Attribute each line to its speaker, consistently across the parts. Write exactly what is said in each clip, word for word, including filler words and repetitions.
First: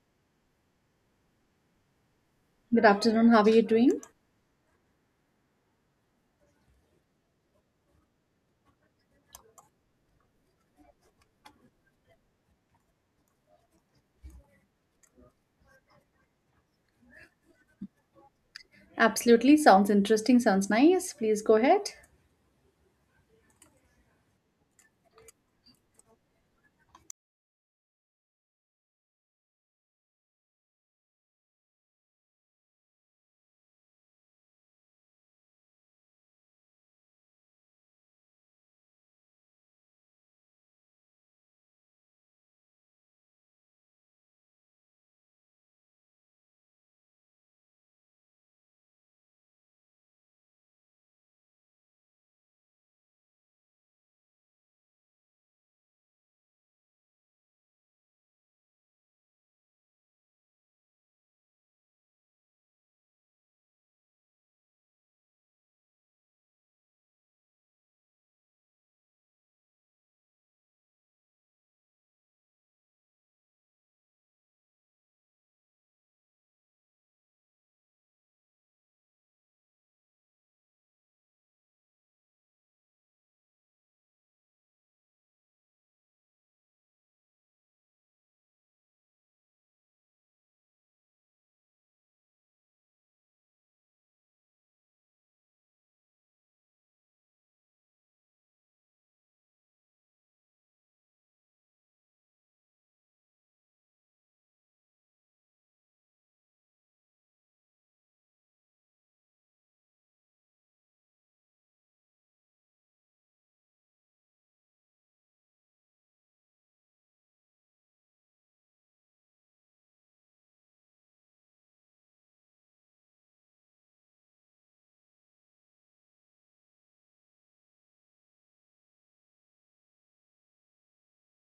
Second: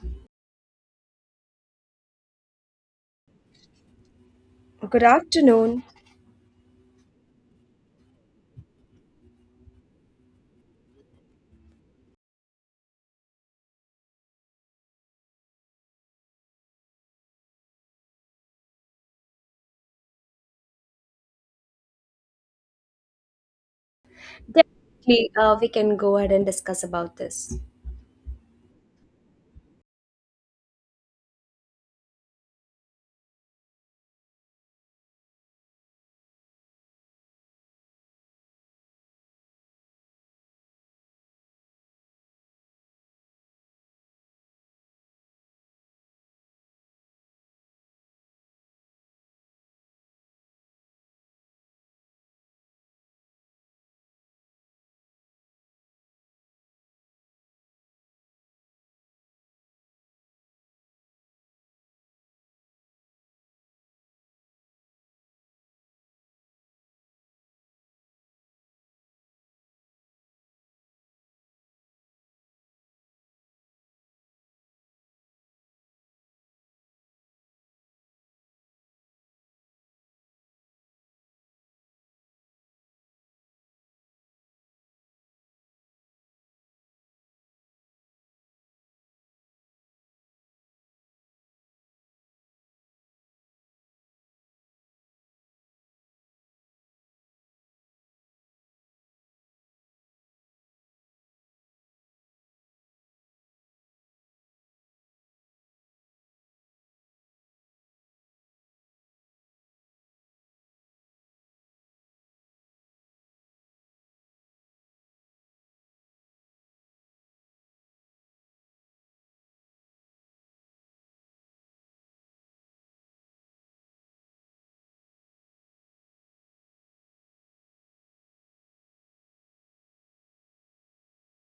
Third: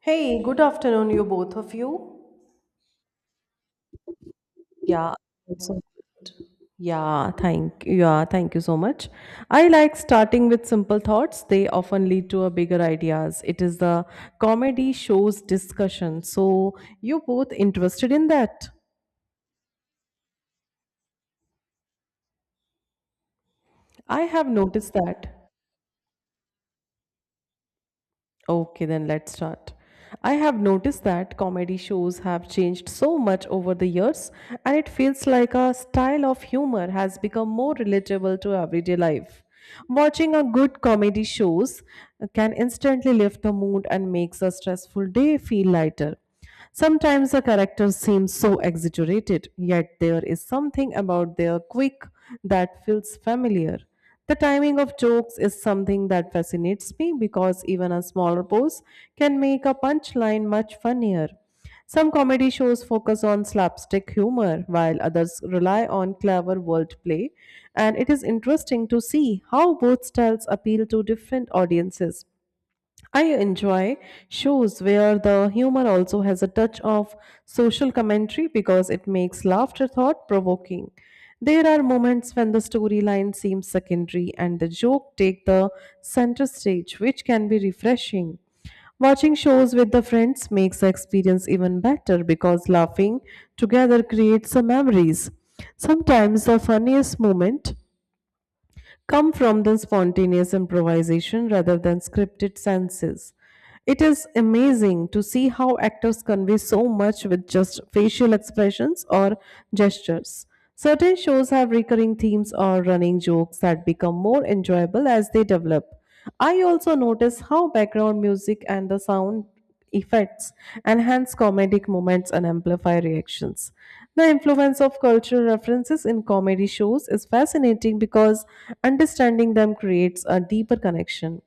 Speaker 1: Hey, good afternoon, you both of you.
Speaker 2: Good afternoon. How are you doing?
Speaker 3: Good
Speaker 1: Yeah, I'm so
Speaker 3: afternoon.
Speaker 1: good. Yeah, thank yeah, thank you so much. I like starting with simple thoughts. They often lead to a bigger ideas. It is the comedy shows discussion. So you both interested in that?
Speaker 2: Absolutely. Sounds interesting. Sounds nice. Please go ahead.
Speaker 1: I have noticed
Speaker 3: Definitely,
Speaker 1: that.
Speaker 3: uh, we can go ahead.
Speaker 1: Okay, then let's start. I have noticed that comedy shows have changed so much over the years, and it feels like a style of humor has become more relatable to everyday life. Watching a good comedy shows can instantly lift the mood and makes a stressful day feel lighter. Sometimes the characters seem so exaggerated, yet there is something about their quick that feels familiar. The timing of jokes is something that fascinates me because even a smaller pose can make a punchline much funnier. Some comedy shows focus on slapstick humor, while others rely on clever wordplay, and it is interesting to see how both styles appeal to different audiences. I enjoy shows where the humor also has a touch of social commentary because it makes laughter thought provoking. There are moments when the storyline seems secondary and the joke take the center stage, which can be refreshing. Watching shows with the friends makes the experience even better because laughing together creates some memories. Sometimes the funniest moment come from the spontaneous improvisation rather than scripted senses. It is amazing to see how actors convey so much with just facial expressions or gestures. Certain shows have recurring themes or running jokes that become more enjoyable as they develop. I also notice how background music and the sound effects, enhance comedic moments, and amplify reactions. The influence of cultural references in comedy shows is fascinating because understanding them creates a deeper connection.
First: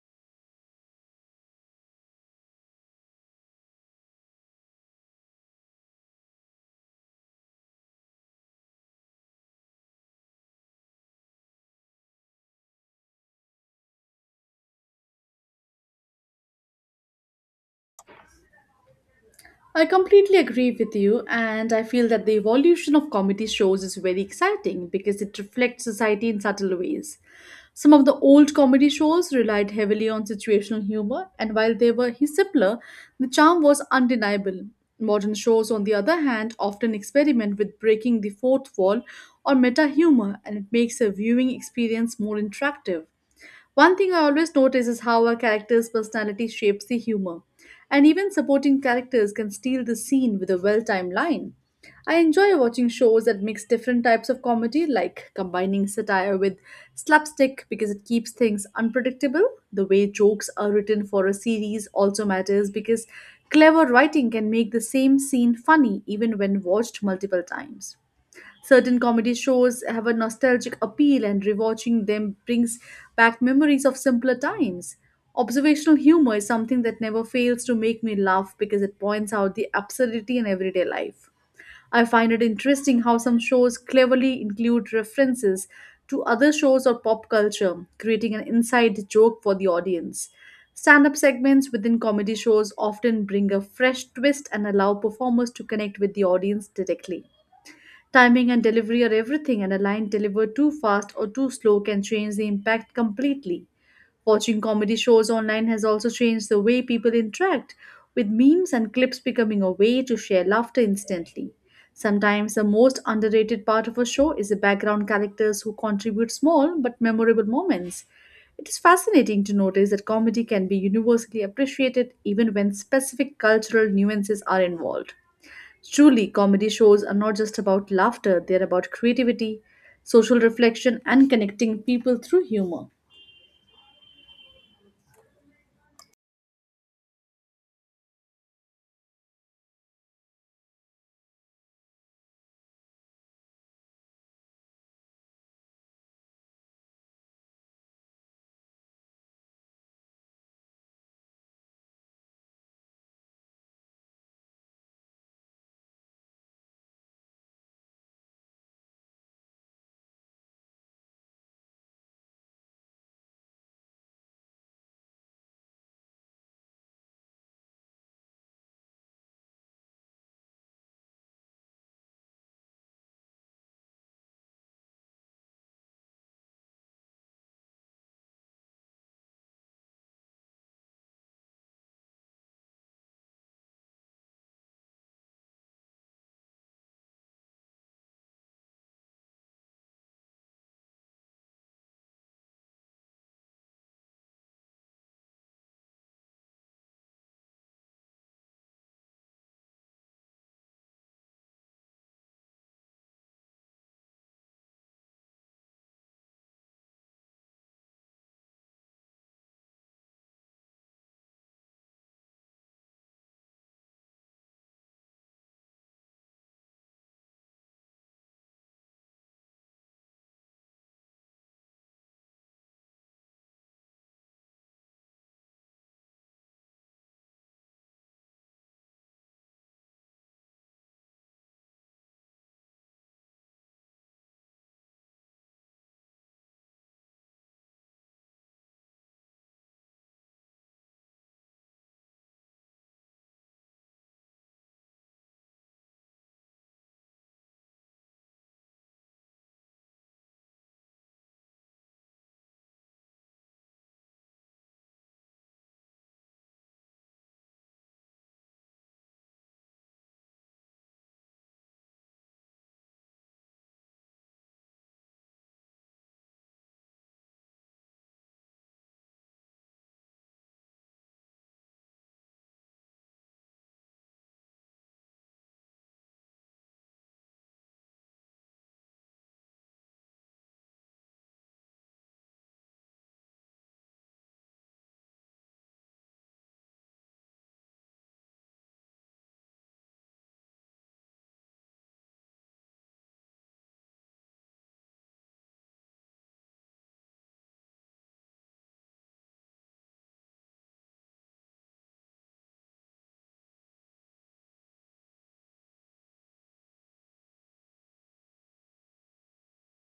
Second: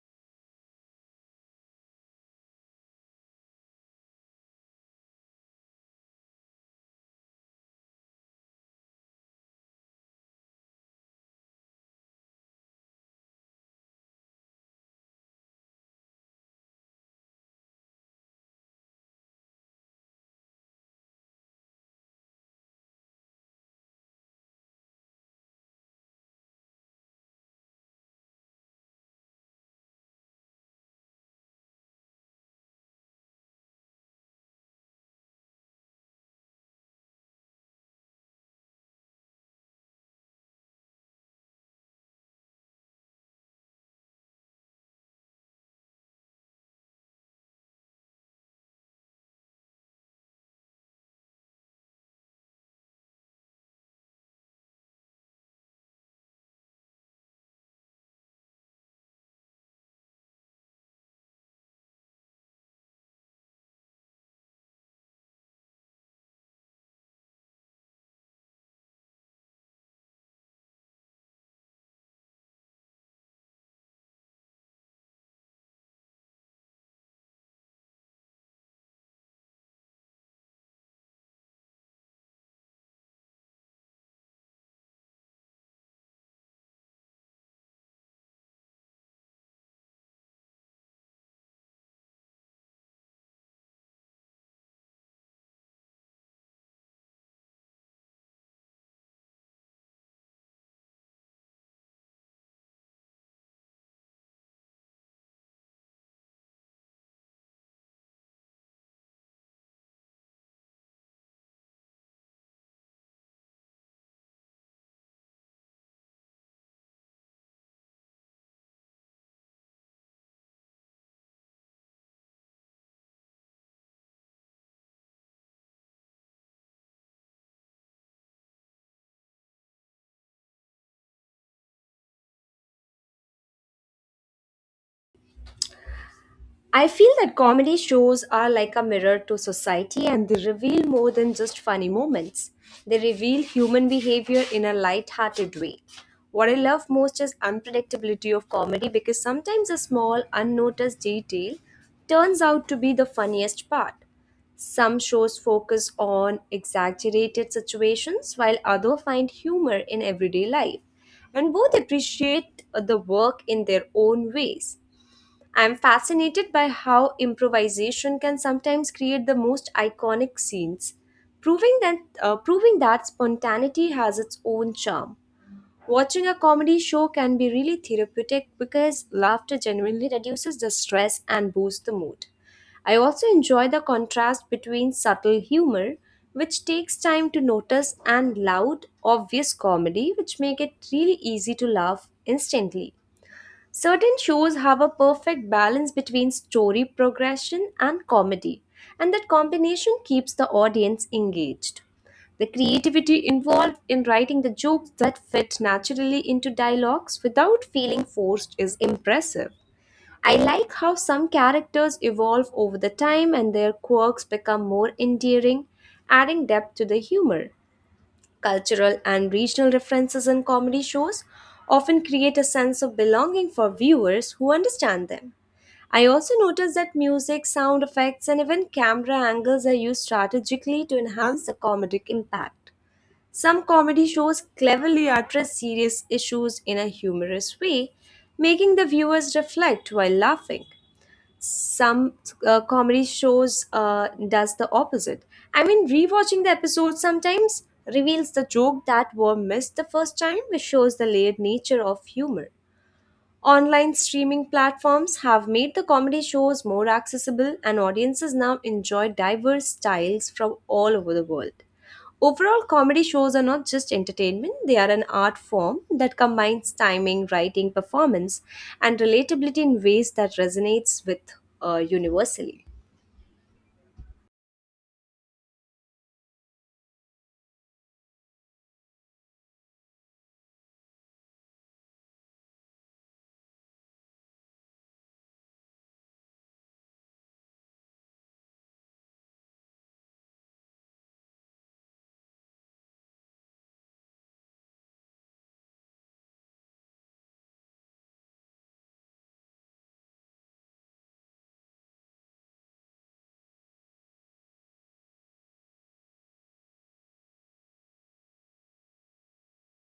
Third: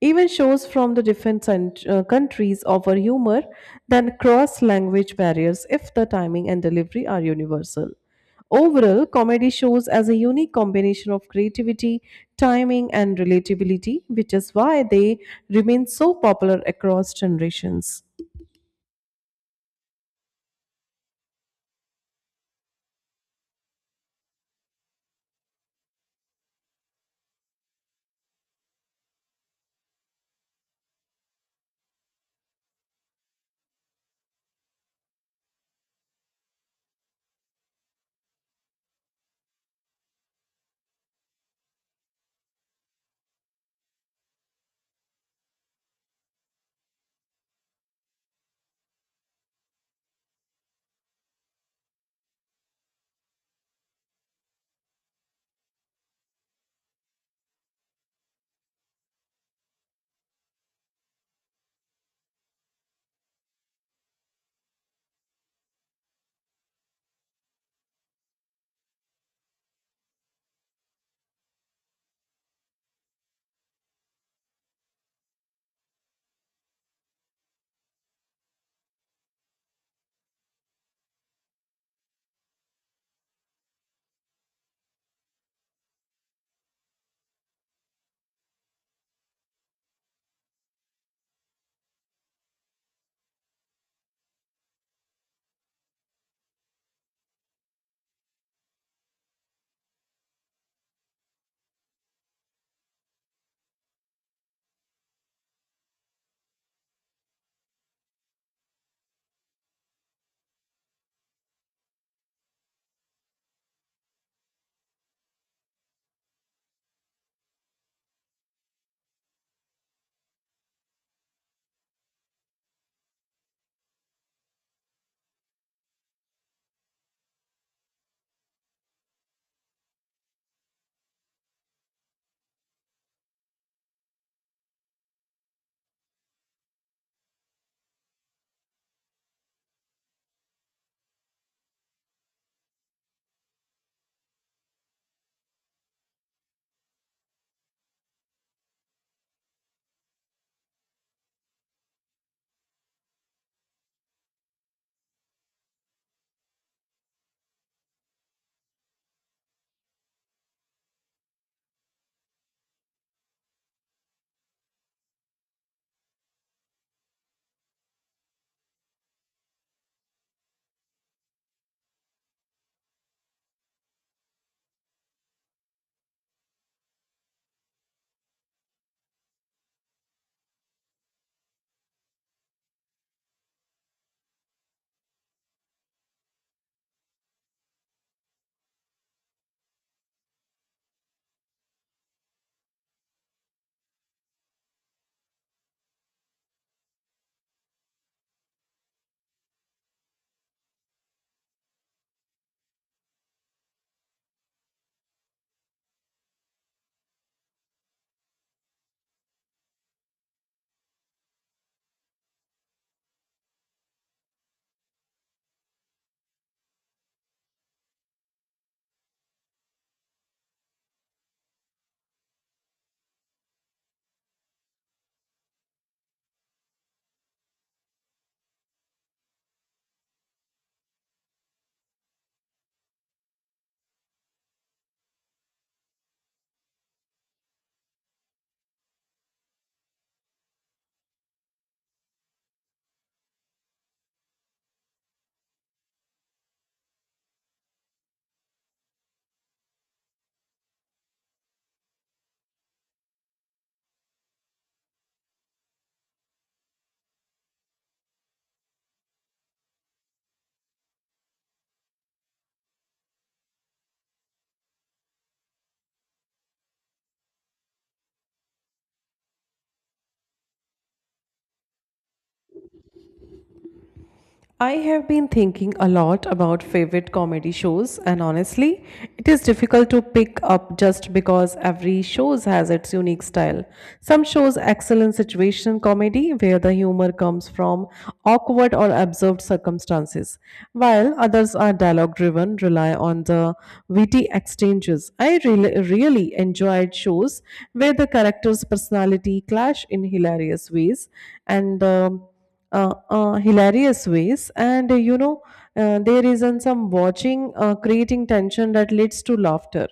Speaker 1: Even shows from the different cent- uh, countries offer humor that cross language barriers if the timing and delivery are universal. Overall, comedy shows as a unique combination of creativity, timing, and relatability, which is why they remain so popular across generations.
Speaker 2: I completely agree with you, and I feel that the evolution of comedy shows is very exciting because it reflects society in subtle ways. Some of the old comedy shows relied heavily on situational humor, and while they were simpler, the charm was undeniable. Modern shows, on the other hand, often experiment with breaking the fourth wall or meta humor, and it makes a viewing experience more interactive. One thing I always notice is how a character's personality shapes the humor, and even supporting characters can steal the scene with a well timed line. I enjoy watching shows that mix different types of comedy, like combining satire with slapstick because it keeps things unpredictable. The way jokes are written for a series also matters because clever writing can make the same scene funny even when watched multiple times. Certain comedy shows have a nostalgic appeal, and rewatching them brings back memories of simpler times. Observational humor is something that never fails to make me laugh because it points out the absurdity in everyday life. I find it interesting how some shows cleverly include references to other shows or pop culture, creating an inside joke for the audience. Stand up segments within comedy shows often bring a fresh twist and allow performers to connect with the audience directly. Timing and delivery are everything, and a line delivered too fast or too slow can change the impact completely. Watching comedy shows online has also changed the way people interact, with memes and clips becoming a way to share laughter instantly. Sometimes the most underrated part of a show is the background characters who contribute small but memorable moments. It is fascinating to notice that comedy can be universally appreciated even when specific cultural nuances are involved. Truly, comedy shows are not just about laughter, they're about creativity, social reflection, and connecting people through humor.
Speaker 3: I feel that comedy shows are like a mirror to society, and they reveal more than just funny moments. They reveal human behavior in a light-hearted way. What I love most is unpredictability of comedy, because sometimes a small, unnoticed detail turns out to be the funniest part. Some shows focus on exaggerated situations while others find humor in everyday life, and both appreciate the work in their own ways. I'm fascinated by how improvisation can sometimes create the most iconic scenes, proving that, uh, proving that spontaneity has its own charm. Watching a comedy show can be really therapeutic because laughter genuinely reduces the stress and boosts the mood. I also enjoy the contrast between subtle humor, which takes time to notice, and loud, obvious comedy, which make it really easy to laugh instantly. Certain shows have a perfect balance between story progression and comedy, and that combination keeps the audience engaged. The creativity involved in writing the jokes that fit naturally into dialogues without feeling forced is impressive. I like how some characters evolve over the time and their quirks become more endearing, adding depth to the humor. Cultural and regional references in comedy shows often create a sense of belonging for viewers who understand them. I also noticed that music, sound effects, and even camera angles are used strategically to enhance the comedic impact. Some comedy shows cleverly address serious issues in a humorous way, making the viewers reflect while laughing some uh, comedy shows uh, does the opposite. I mean, rewatching the episode sometimes reveals the joke that were missed the first time, which shows the layered nature of humor. Online streaming platforms have made the comedy shows more accessible, and audiences now enjoy diverse styles from all over the world. Overall, comedy shows are not just entertainment, they are an art form that combines timing, writing, performance, and relatability in ways that resonates with uh, universally.
Speaker 1: I have been thinking a lot about favorite comedy shows, and honestly, it is difficult to pick up just because every show has its unique style. Some shows excel in situation comedy, where the humor comes from awkward or absurd circumstances, while others are dialogue driven, rely on the witty exchanges. I really, really enjoyed shows where the characters' personality clash in hilarious ways, and um, uh, uh, hilarious ways and uh, you know uh, there isn't some watching uh, creating tension that leads to laughter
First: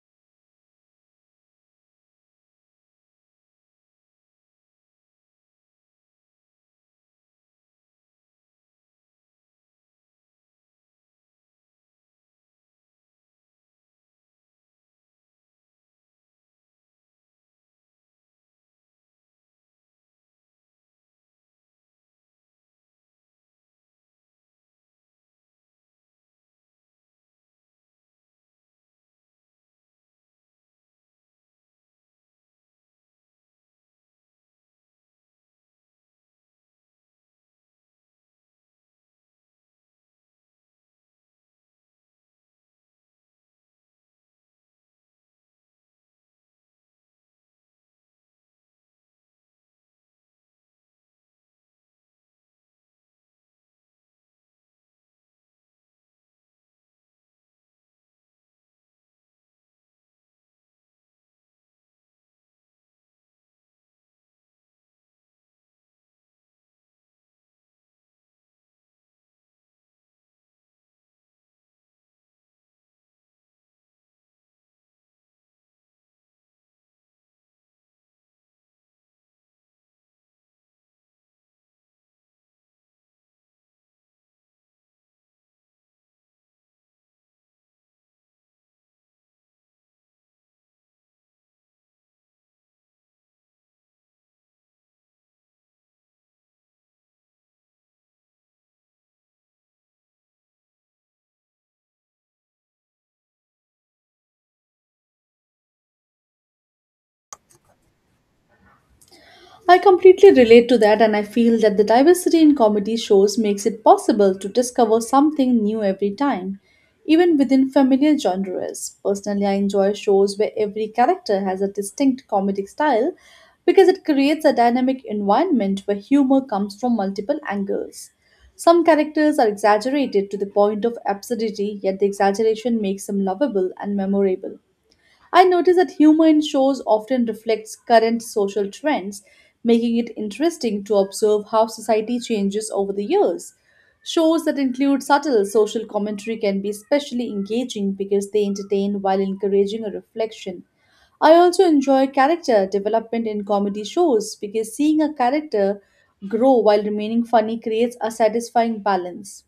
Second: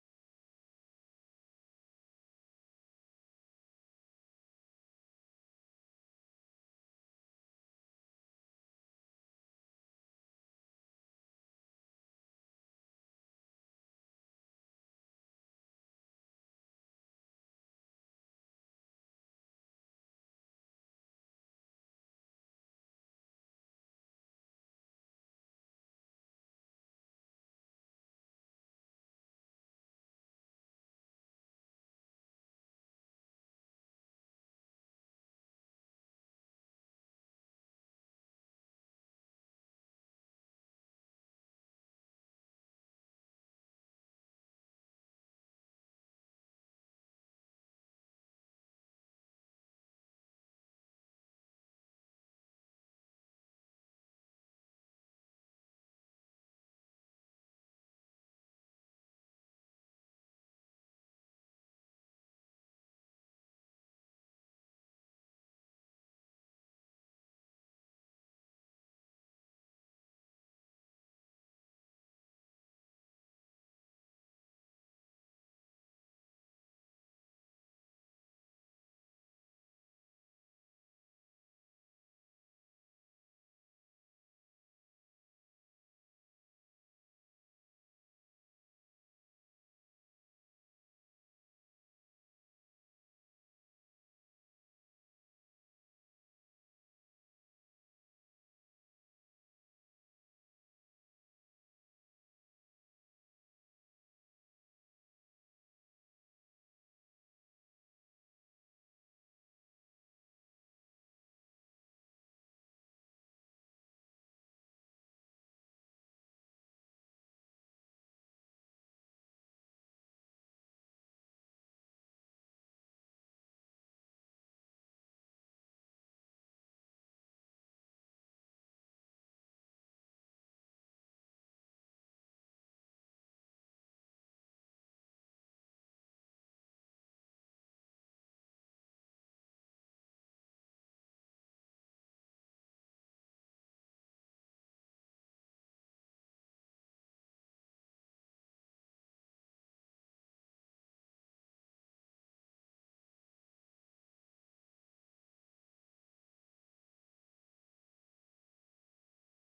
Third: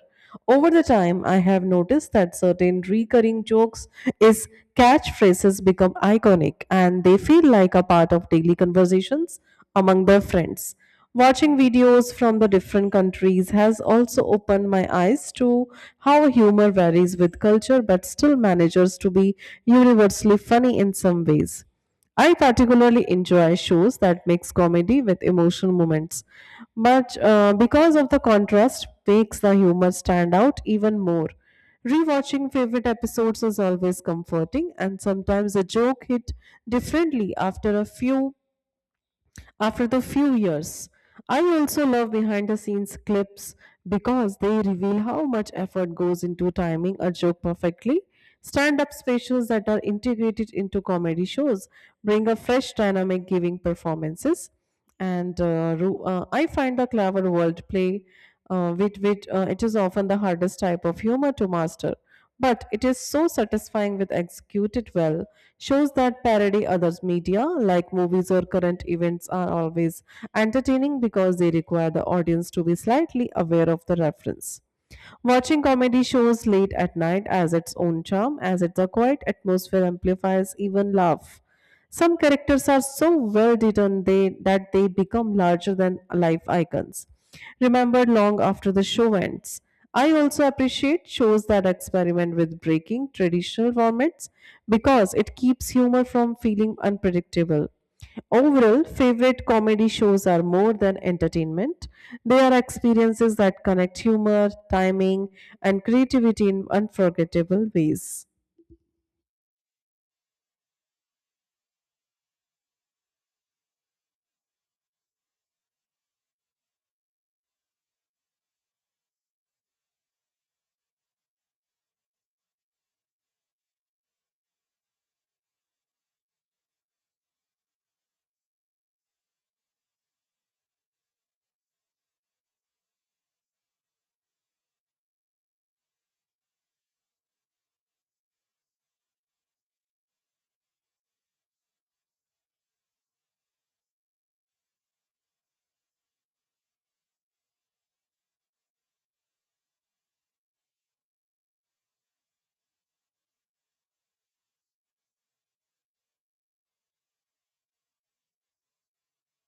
Speaker 1: over the time. I have noticed that certain recurring jokes is catchphrases become iconic and they feel like a part of daily conversations among their friends. Watching videos from the different countries has also opened my eyes to how humor varies with culture but still manages to be universally funny in some ways. I particularly enjoy shows that mix comedy with emotional moments, but uh, because of the contrast, makes the humor stand out even more. Rewatching favorite episodes is always comforting, and sometimes a joke hit differently after a few after the few years. I also love behind the scenes clips because they reveal how much effort goes into timing a joke perfectly. Stand up specials that are integrated into comedy shows bring a fresh dynamic giving performances. And uh, ru- uh, I find the clever wordplay, uh, with which uh, it is often the hardest type of humor to master, but it is so satisfying with executed well. Shows that parody others media like movies or current events are always entertaining because they require the audience to be slightly aware of the reference. Watching comedy shows late at night has its own charm, as its a quiet atmosphere amplifies even laugh. Some characters are so well written they, that they become larger than life icons, remembered long after the show ends. I also appreciate shows that experiment with breaking traditional formats because it keeps humor from feeling unpredictable. Overall, favorite comedy shows are more than entertainment. They are experiences that connect humor, timing, and creativity in unforgettable ways.
Speaker 2: I completely relate to that, and I feel that the diversity in comedy shows makes it possible to discover something new every time, even within familiar genres. Personally, I enjoy shows where every character has a distinct comedic style because it creates a dynamic environment where humor comes from multiple angles. Some characters are exaggerated to the point of absurdity, yet the exaggeration makes them lovable and memorable. I notice that humor in shows often reflects current social trends, making it interesting to observe how society changes over the years. Shows that include subtle social commentary can be especially engaging because they entertain while encouraging a reflection. I also enjoy character development in comedy shows because seeing a character grow while remaining funny creates a satisfying balance.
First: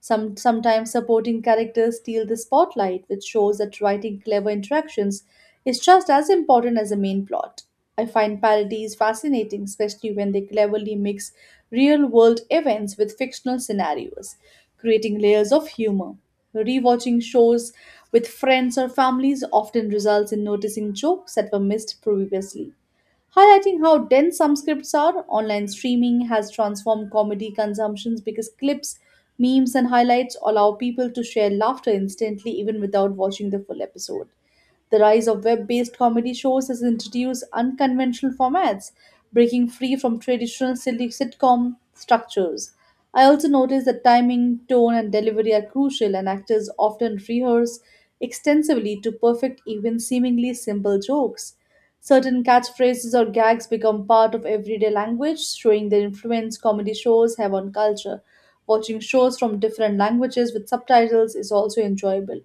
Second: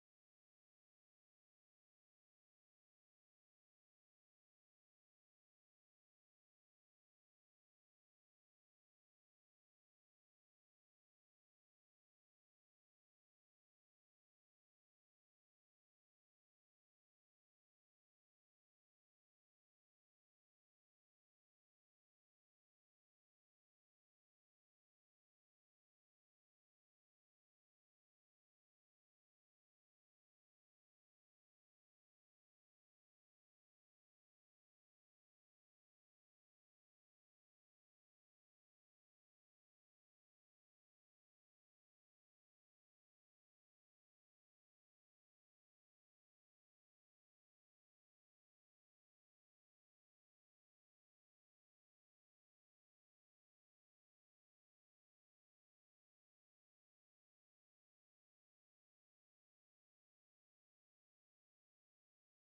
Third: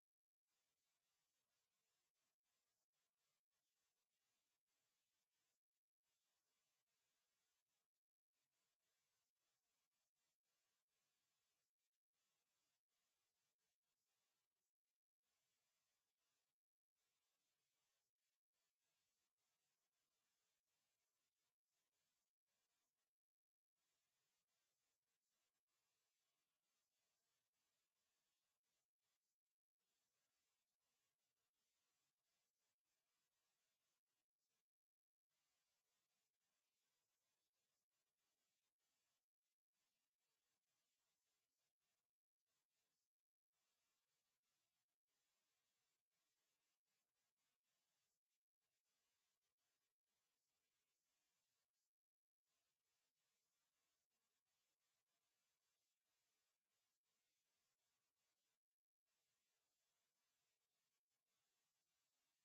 Speaker 2: Some, sometimes supporting characters steal the spotlight, which shows that writing clever interactions is just as important as the main plot. I find parodies fascinating, especially when they cleverly mix real world events with fictional scenarios, creating layers of humor. Rewatching shows with friends or families often results in noticing jokes that were missed previously, highlighting how dense some scripts are. Online streaming has transformed comedy consumptions because clips, memes, and highlights allow people to share laughter instantly even without watching the full episode. The rise of web based comedy shows has introduced unconventional formats, breaking free from traditional silly sitcom structures. I also noticed that timing, tone, and delivery are crucial, and actors often rehearse extensively to perfect even seemingly simple jokes. Certain catchphrases or gags become part of everyday language, showing the influence comedy shows have on culture. Watching shows from different languages with subtitles is also enjoyable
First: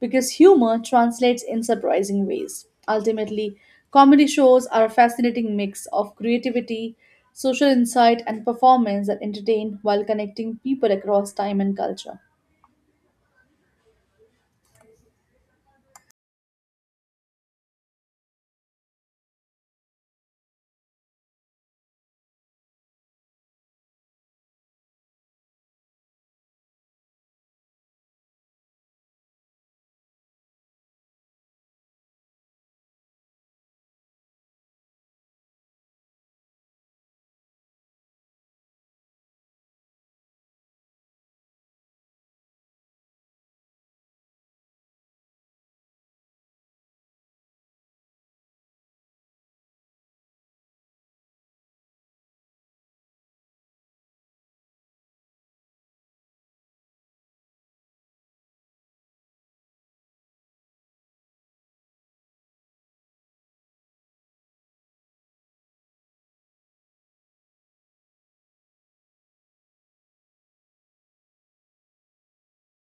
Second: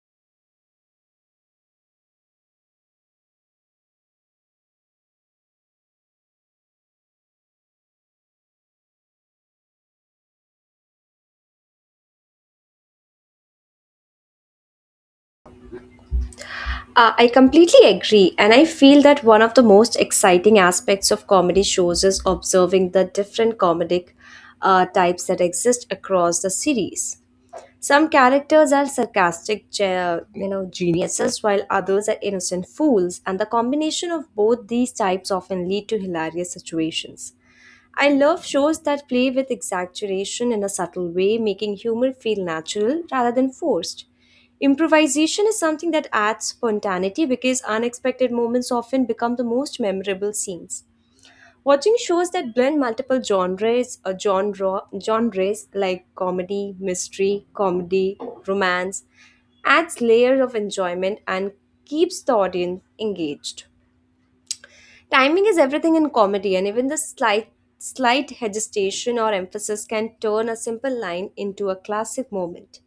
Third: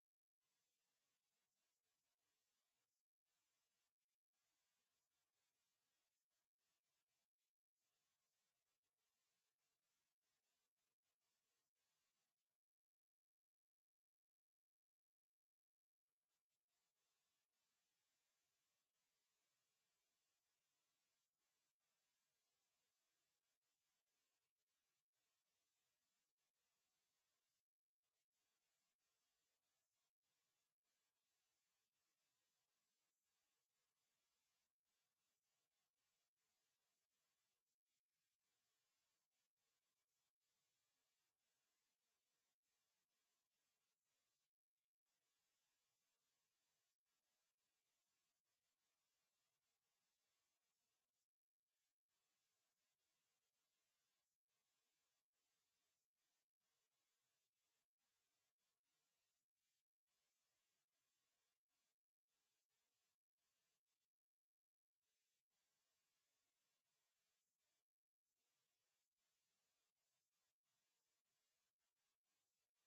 Speaker 2: because humor translates in surprising ways. Ultimately, comedy shows are a fascinating mix of creativity, social insight, and performance that entertain while connecting people across time and culture.
Speaker 3: Uh, I completely agree, and I feel that one of the most exciting aspects of comedy shows is observing the different comedic uh, types that exist across the series. Some characters are sarcastic, ge- you know, geniuses, while others are innocent fools, and the combination of both these types often lead to hilarious situations. I love shows that play with exaggeration in a subtle way, making humor feel natural rather than forced. Improvisation is something that adds spontaneity because unexpected moments often become the most memorable scenes. Watching shows that blend multiple genres or genre genres like comedy, mystery, comedy, romance adds layer of enjoyment and keeps the audience engaged. Timing is everything in comedy, and even the slight slight hesitation or emphasis can turn a simple line into a classic moment.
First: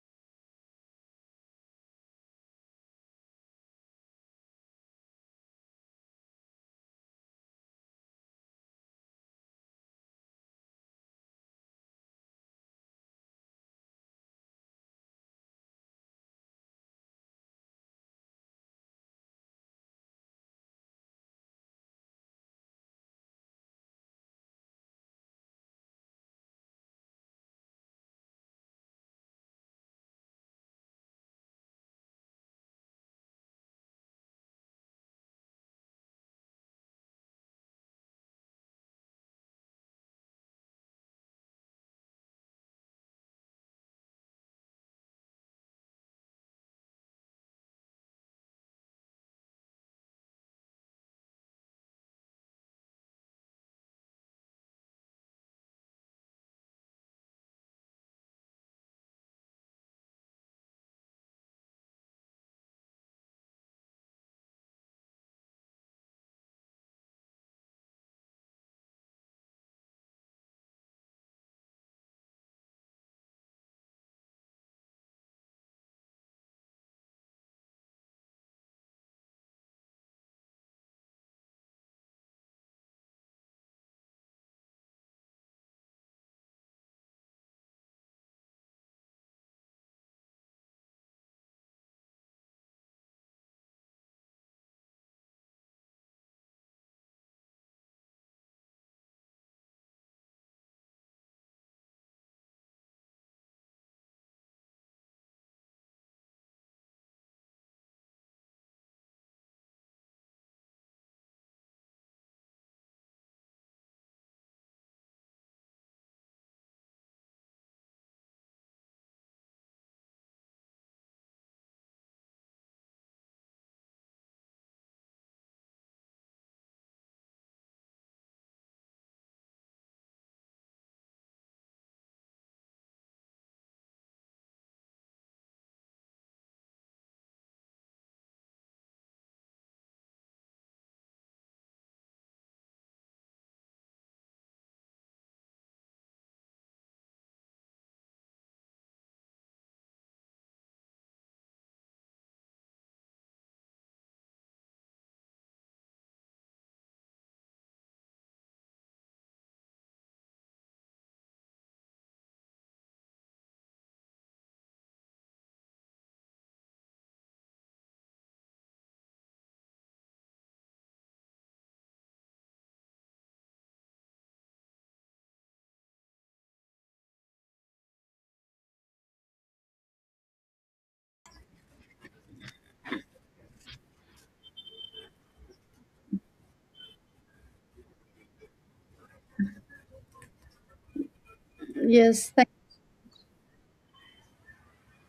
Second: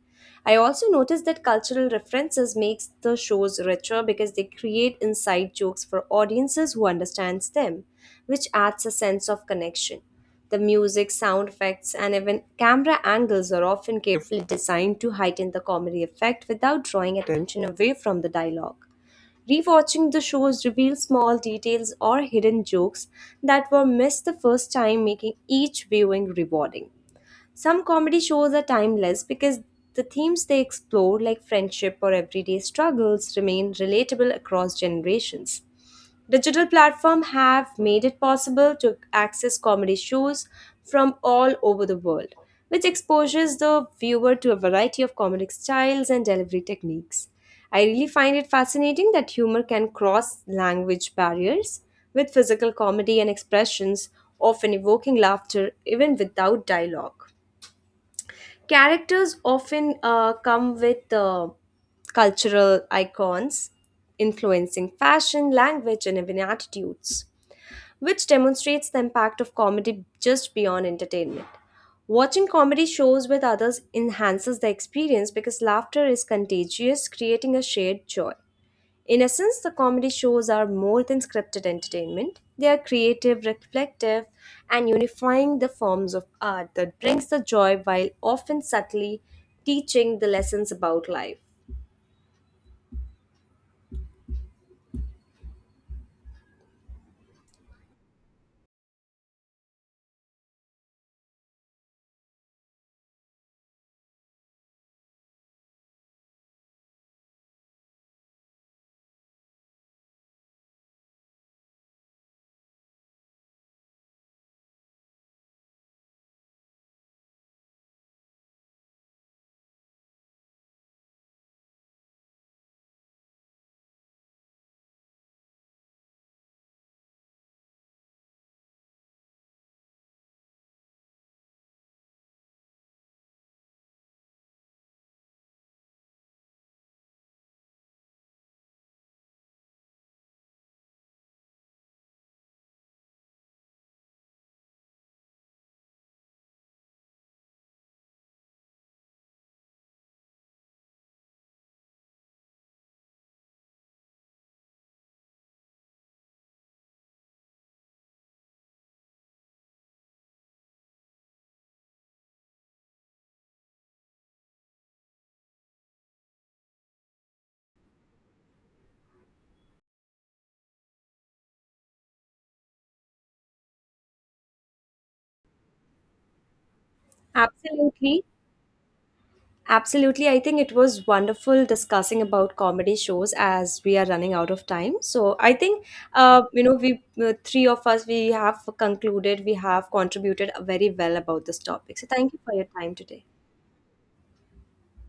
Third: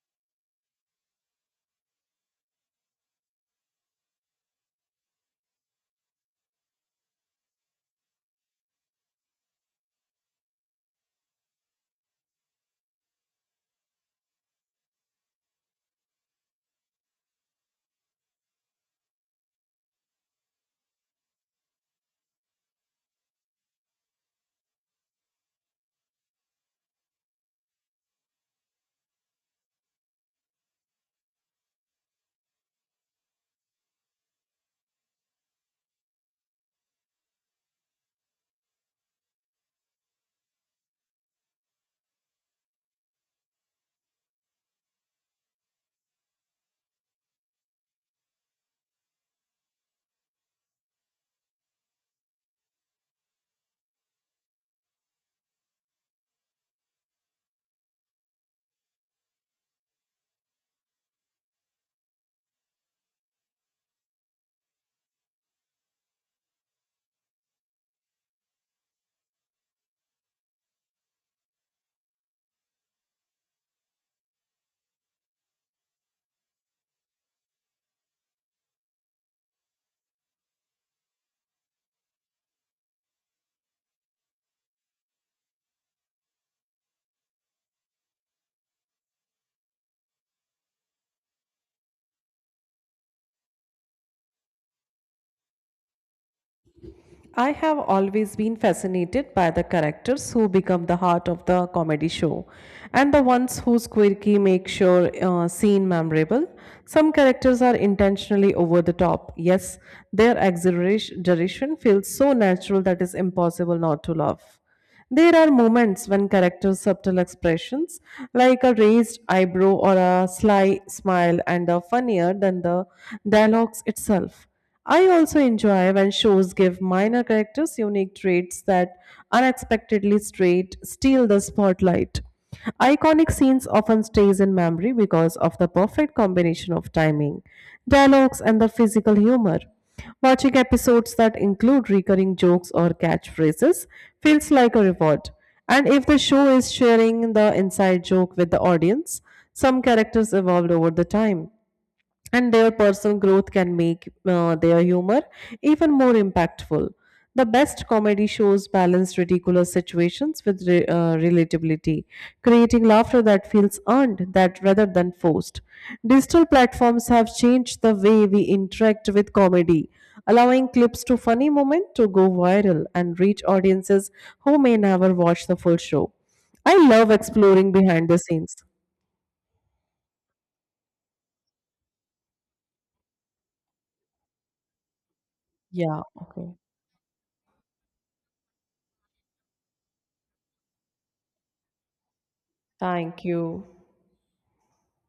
Speaker 3: I also noticed that cultural references makes the shows richer because they create inside jokes for audiences who understands them, which adds a sense of connection. The music, sound effects, and even camera angles are often carefully designed to heighten the comedy effect without drawing attention away from the dialogue. Rewatching the shows reveals small details or hidden jokes that were missed the first time, making each viewing rewarding. Some comedy shows are timeless because the themes they explore, like friendship or everyday struggles, remain relatable across generations. Digital platforms have made it possible to access comedy shows from all over the world, which exposes the viewer to a variety of comedic styles and delivery techniques. I really find it fascinating that humor can cross language barriers with physical comedy and expressions, often evoking laughter even without dialogue. Characters often uh, come with uh, cultural icons influencing fashion, language, and even attitudes, which demonstrates the impact of comedy just beyond entertainment. Watching comedy shows with others enhances the experience because laughter is contagious, creating a shared joy. In essence, the comedy shows are more than scripted entertainment. They are creative, reflective, and unifying the forms of art that brings the joy while often subtly teaching the lessons about life.
Speaker 1: I have always been fascinated by the characters who become the heart of the comedy show and the ones whose quirky make sure uh, scene memorable. Some characters are intentionally over the top. Yes, their exaggeration feels so natural that it's impossible not to laugh. There are moments when characters' subtle expressions, like a raised eyebrow or a sly smile, and are funnier than the dialogues itself. I also enjoy when shows give minor characters unique traits that unexpectedly straight steal the spotlight. Iconic scenes often stays in memory because of the perfect combination of timing, dialogues, and the physical humor. Watching episodes that include recurring jokes or catchphrases feels like a reward. And if the show is sharing the inside joke with the audience, some characters evolved over the time and their personal growth can make uh, their humor even more impactful. The best comedy shows balance ridiculous situations with re- uh, relatability, creating laughter that feels earned that rather than forced. Digital platforms have changed the way we interact with comedy, allowing clips to funny moments to go viral and reach audiences who may never watch the full show. I love exploring behind the
Speaker 3: Absolutely.
Speaker 1: scenes.
Speaker 3: Absolutely. I think it was wonderful discussing about comedy shows as we are running out of time. So I think,
Speaker 1: Yeah,
Speaker 3: uh,
Speaker 1: okay.
Speaker 3: you know, we uh, three of us, we have concluded, we have contributed very well about this topic. So
Speaker 2: Yes,
Speaker 3: thank you for your time
Speaker 1: Thank
Speaker 3: today.
Speaker 1: you.